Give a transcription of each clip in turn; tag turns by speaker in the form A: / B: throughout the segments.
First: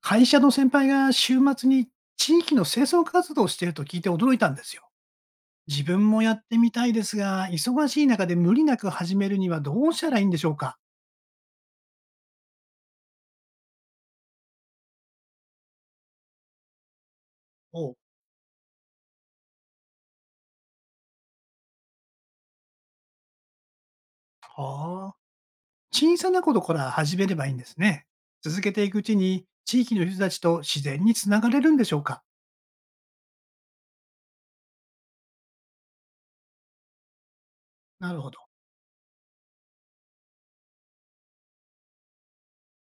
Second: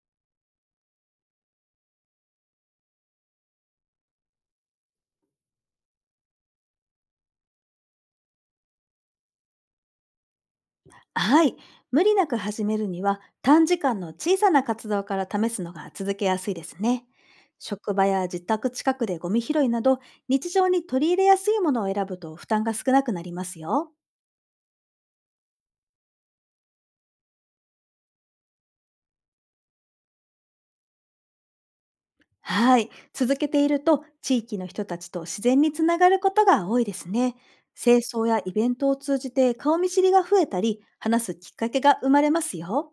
A: 会社の先輩が週末に地域の清掃活動をしていると聞いて驚いたんですよ。自分もやってみたいですが、忙しい中で無理なく始めるにはどうしたらいいんでしょうか？
B: はい。無理なく始めるには、短時間の小さな活動から試すのが続けやすいですね。
A: お
B: 職
A: う。
B: 場や自宅近くでゴミ拾いなど、日常に取り入れやすいものを選ぶと負担が少なくなりますよ。
A: はあ。小さなことから始めればいいんですね。続けていくうちに地域の人たちと自然につながれるんでしょうか？
B: はい。続けていると、地域の人たちと自然につながることが多いですね。清
A: なる
B: 掃
A: ほど。
B: やイベントを通じて顔見知りが増えたり、話すきっかけが生まれますよ。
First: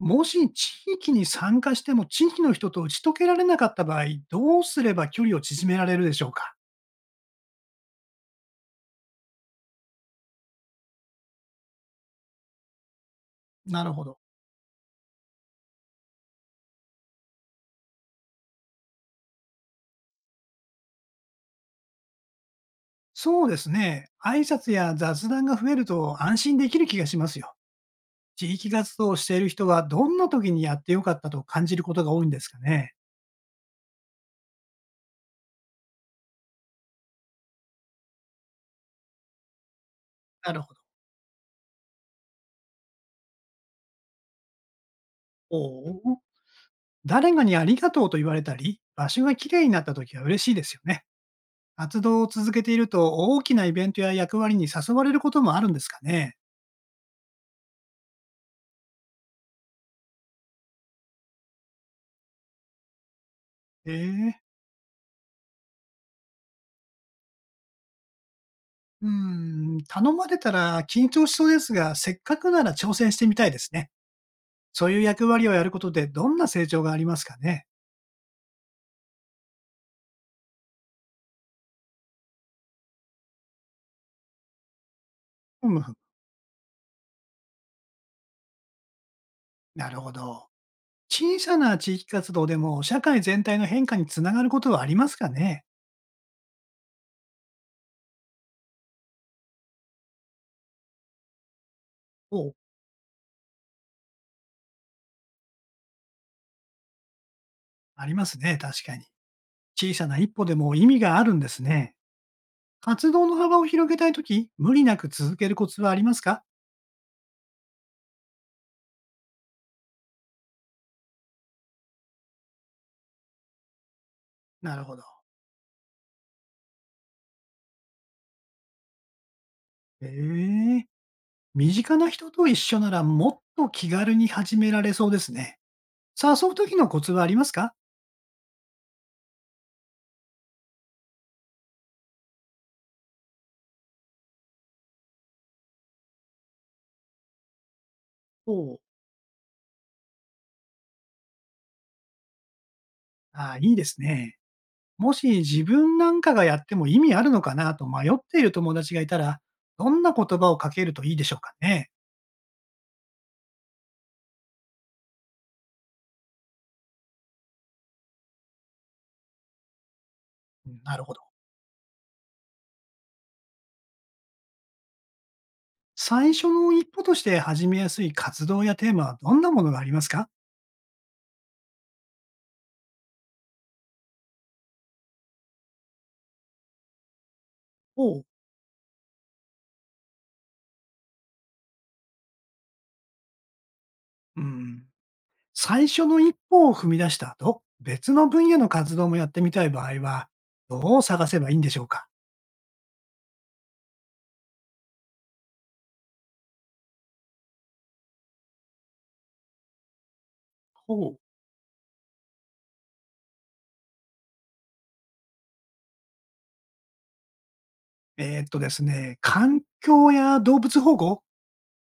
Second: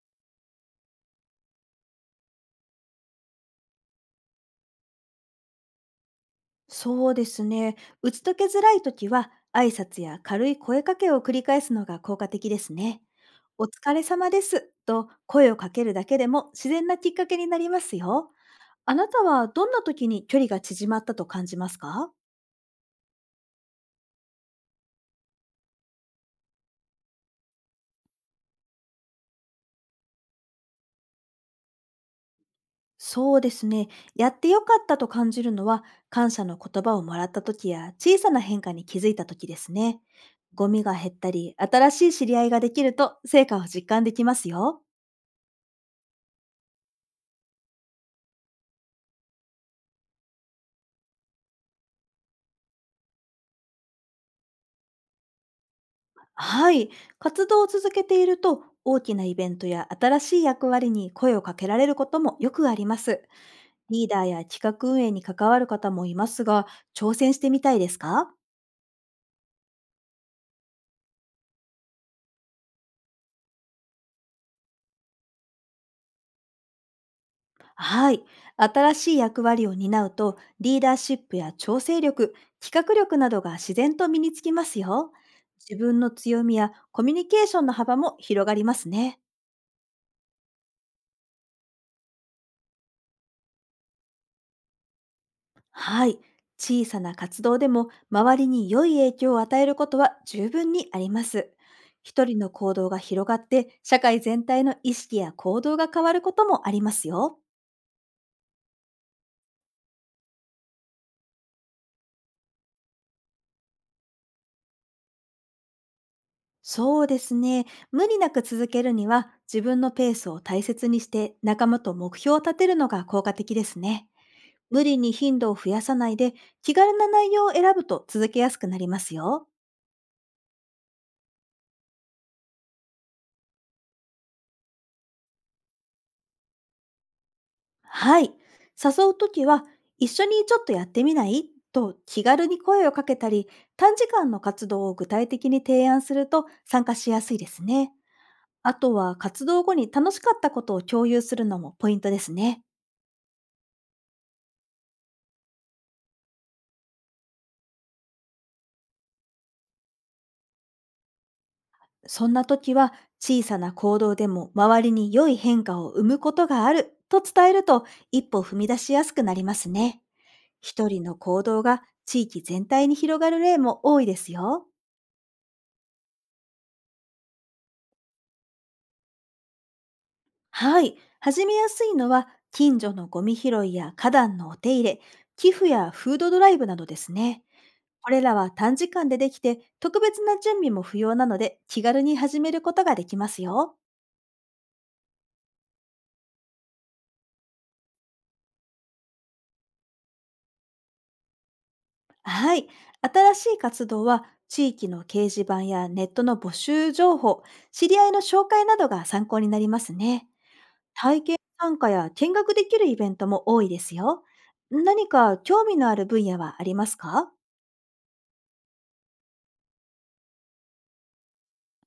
A: もし地域に参加しても地域の人と打ち解けられなかった場合、どうすれば距離を縮められるでしょうか？
B: そうですね。打ち解けづらい時は、挨拶や軽い声かけを繰り返すのが効果的ですね。お
A: なる
B: 疲れ
A: ほど。
B: 様ですと声をかけるだけでも自然なきっかけになりますよ。あなたはどんな時に距離が縮まったと感じますか？
A: そうですね。挨拶や雑談が増えると安心できる気がしますよ。地域活動をしている人はどんな時にやってよかったと感じることが多いんですかね。
B: そうですね。やってよかったと感じるのは、感謝の言葉をもらった時や小さな変化に気づいた時ですね。
A: なる
B: ゴ
A: ほど。
B: ミが減ったり、新しい知り合いができると成果を実感できますよ。
A: おお。誰がにありがとうと言われたり、場所がきれいになった時は嬉しいですよね。活動を続けていると大きなイベントや役割に誘われることもあるんですかね。
B: はい。活動を続けていると、大きなイベントや新しい役割に声をかけられることもよくあります。リーダー
A: ええ。
B: や企画運営に関わる方もいますが、挑戦してみたいですか？
A: うー頼まれたら緊張しそうですが、せっかくなら挑戦してみたいですね。そういう役割をやることでどんな成長がありますかね。
B: はい。新しい役割を担うと、リーダーシップや調整力、企画力などが自然と身につきますよ。
A: ふ
B: 自
A: むふむ。
B: 分の強みやコミュニケーションの幅も広がりますね。
A: なるほど。小さな地域活動でも社会全体の変化につながることはありますかね？
B: はい。小さな活動でも周りに良い影響を与えることは十分にあります。一人の
A: お、
B: 行動が広がって社会全体の意識や行動が変わることもありますよ。
A: ありますね、確かに。小さな一歩でも意味があるんですね。活動の幅を広げたいとき、無理なく続けるコツはありますか？
B: そうですね。無理なく続けるには、自分のペースを大切にして仲間と目標を立てるのが効果的ですね。
A: なる
B: 無
A: ほ
B: 理
A: ど。
B: に頻度を増やさないで、気軽な内容を選ぶと続けやすくなりますよ。
A: へえ。身近な人と一緒ならもっと気軽に始められそうですね。誘うときのコツはありますか？
B: はい。誘うときは、一緒にちょっとやってみないと気軽に声をかけたり、短時間の活動を具体的に提案すると参加しやすいですね。
A: お、
B: あとは、活動後に楽しかったことを共有するのもポイントですね。
A: ああ、いいですね。もし自分なんかがやっても意味あるのかなと迷っている友達がいたら、どんな言葉をかけるといいでしょうかね。
B: そんな時は、小さな行動でも周りに良い変化を生むことがあると伝えると、一歩踏み出しやすくなりますね。
A: うん、
B: 一
A: な
B: 人
A: るほ
B: の
A: ど。
B: 行動が地域全体に広がる例も多いですよ。
A: 最初の一歩として始めやすい活動やテーマはどんなものがありますか？
B: はい。始めやすいのは、近所のゴミ拾いや花壇のお手入れ、寄付やフードドライブなどですね。こ
A: お
B: れ
A: う。
B: らは短時間でできて、特別な準備も不要なので、気軽に始めることができますよ。
A: うん。最初の一歩を踏み出した後、別の分野の活動もやってみたい場合は、どう探せばいいんでしょうか？
B: はい。新しい活動は、地域の掲示板やネットの募集情報、知り合いの紹介などが参考になりますね。
A: ほ
B: 体
A: う。
B: 験参加や見学できるイベントも多いですよ。何か興味のある分野はありますか？
A: ですね、環境や動物保護、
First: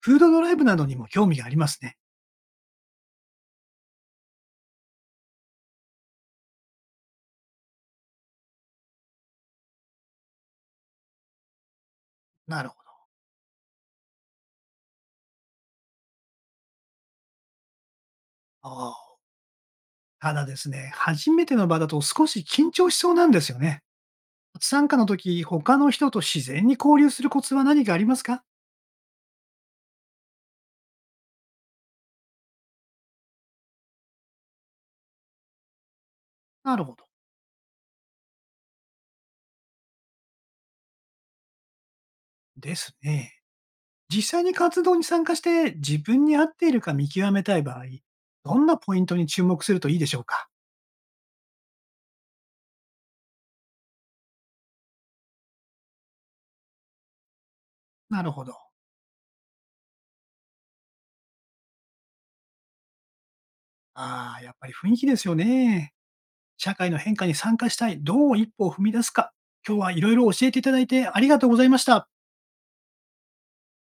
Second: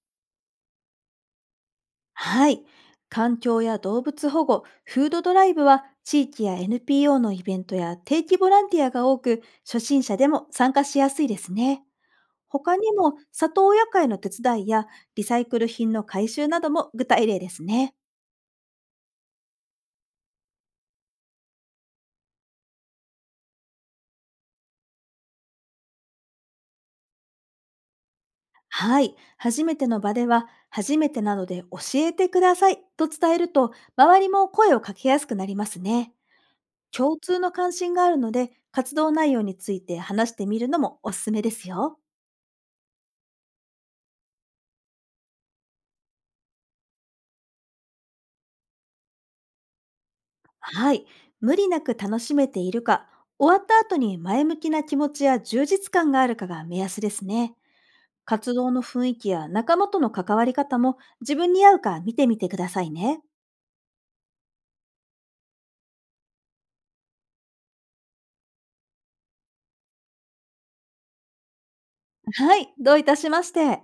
A: フードドライブなどにも興味がありますね。
B: はい。環境や動物保護、フードドライブは、地域や NPO のイベントや定期ボランティアが多く、初心者でも参加しやすいですね。
A: なるほ
B: 他に
A: ど。
B: も、里親会の手伝いやリサイクル品の回収なども具体例ですね。
A: ああ、ただですね、初めての場だと少し緊張しそうなんですよね。初参加の時、他の人と自然に交流するコツは何かありますか？
B: はい。初めての場では、初めてなので教えてくださいと伝えると、周りも声をかけやすくなりますね。
A: なるほど。
B: 共通の関心があるので、活動内容について話してみるのもおすすめですよ。
A: ですね。実際に活動に参加して自分に合っているか見極めたい場合、どんなポイントに注目するといいでしょうか？
B: はい。無理なく楽しめているか、終わった後に前向きな気持ちや充実感があるかが目安ですね。
A: なるほ
B: 活
A: ど。
B: 動の雰囲気や仲間との関わり方も、自分に合うか見てみてくださいね。
A: ああ、やっぱり雰囲気ですよね。社会の変化に参加したい。どう一歩を踏み出すか。今日はいろいろ教えていただいてありがとうございました。
B: はい。どういたしまして。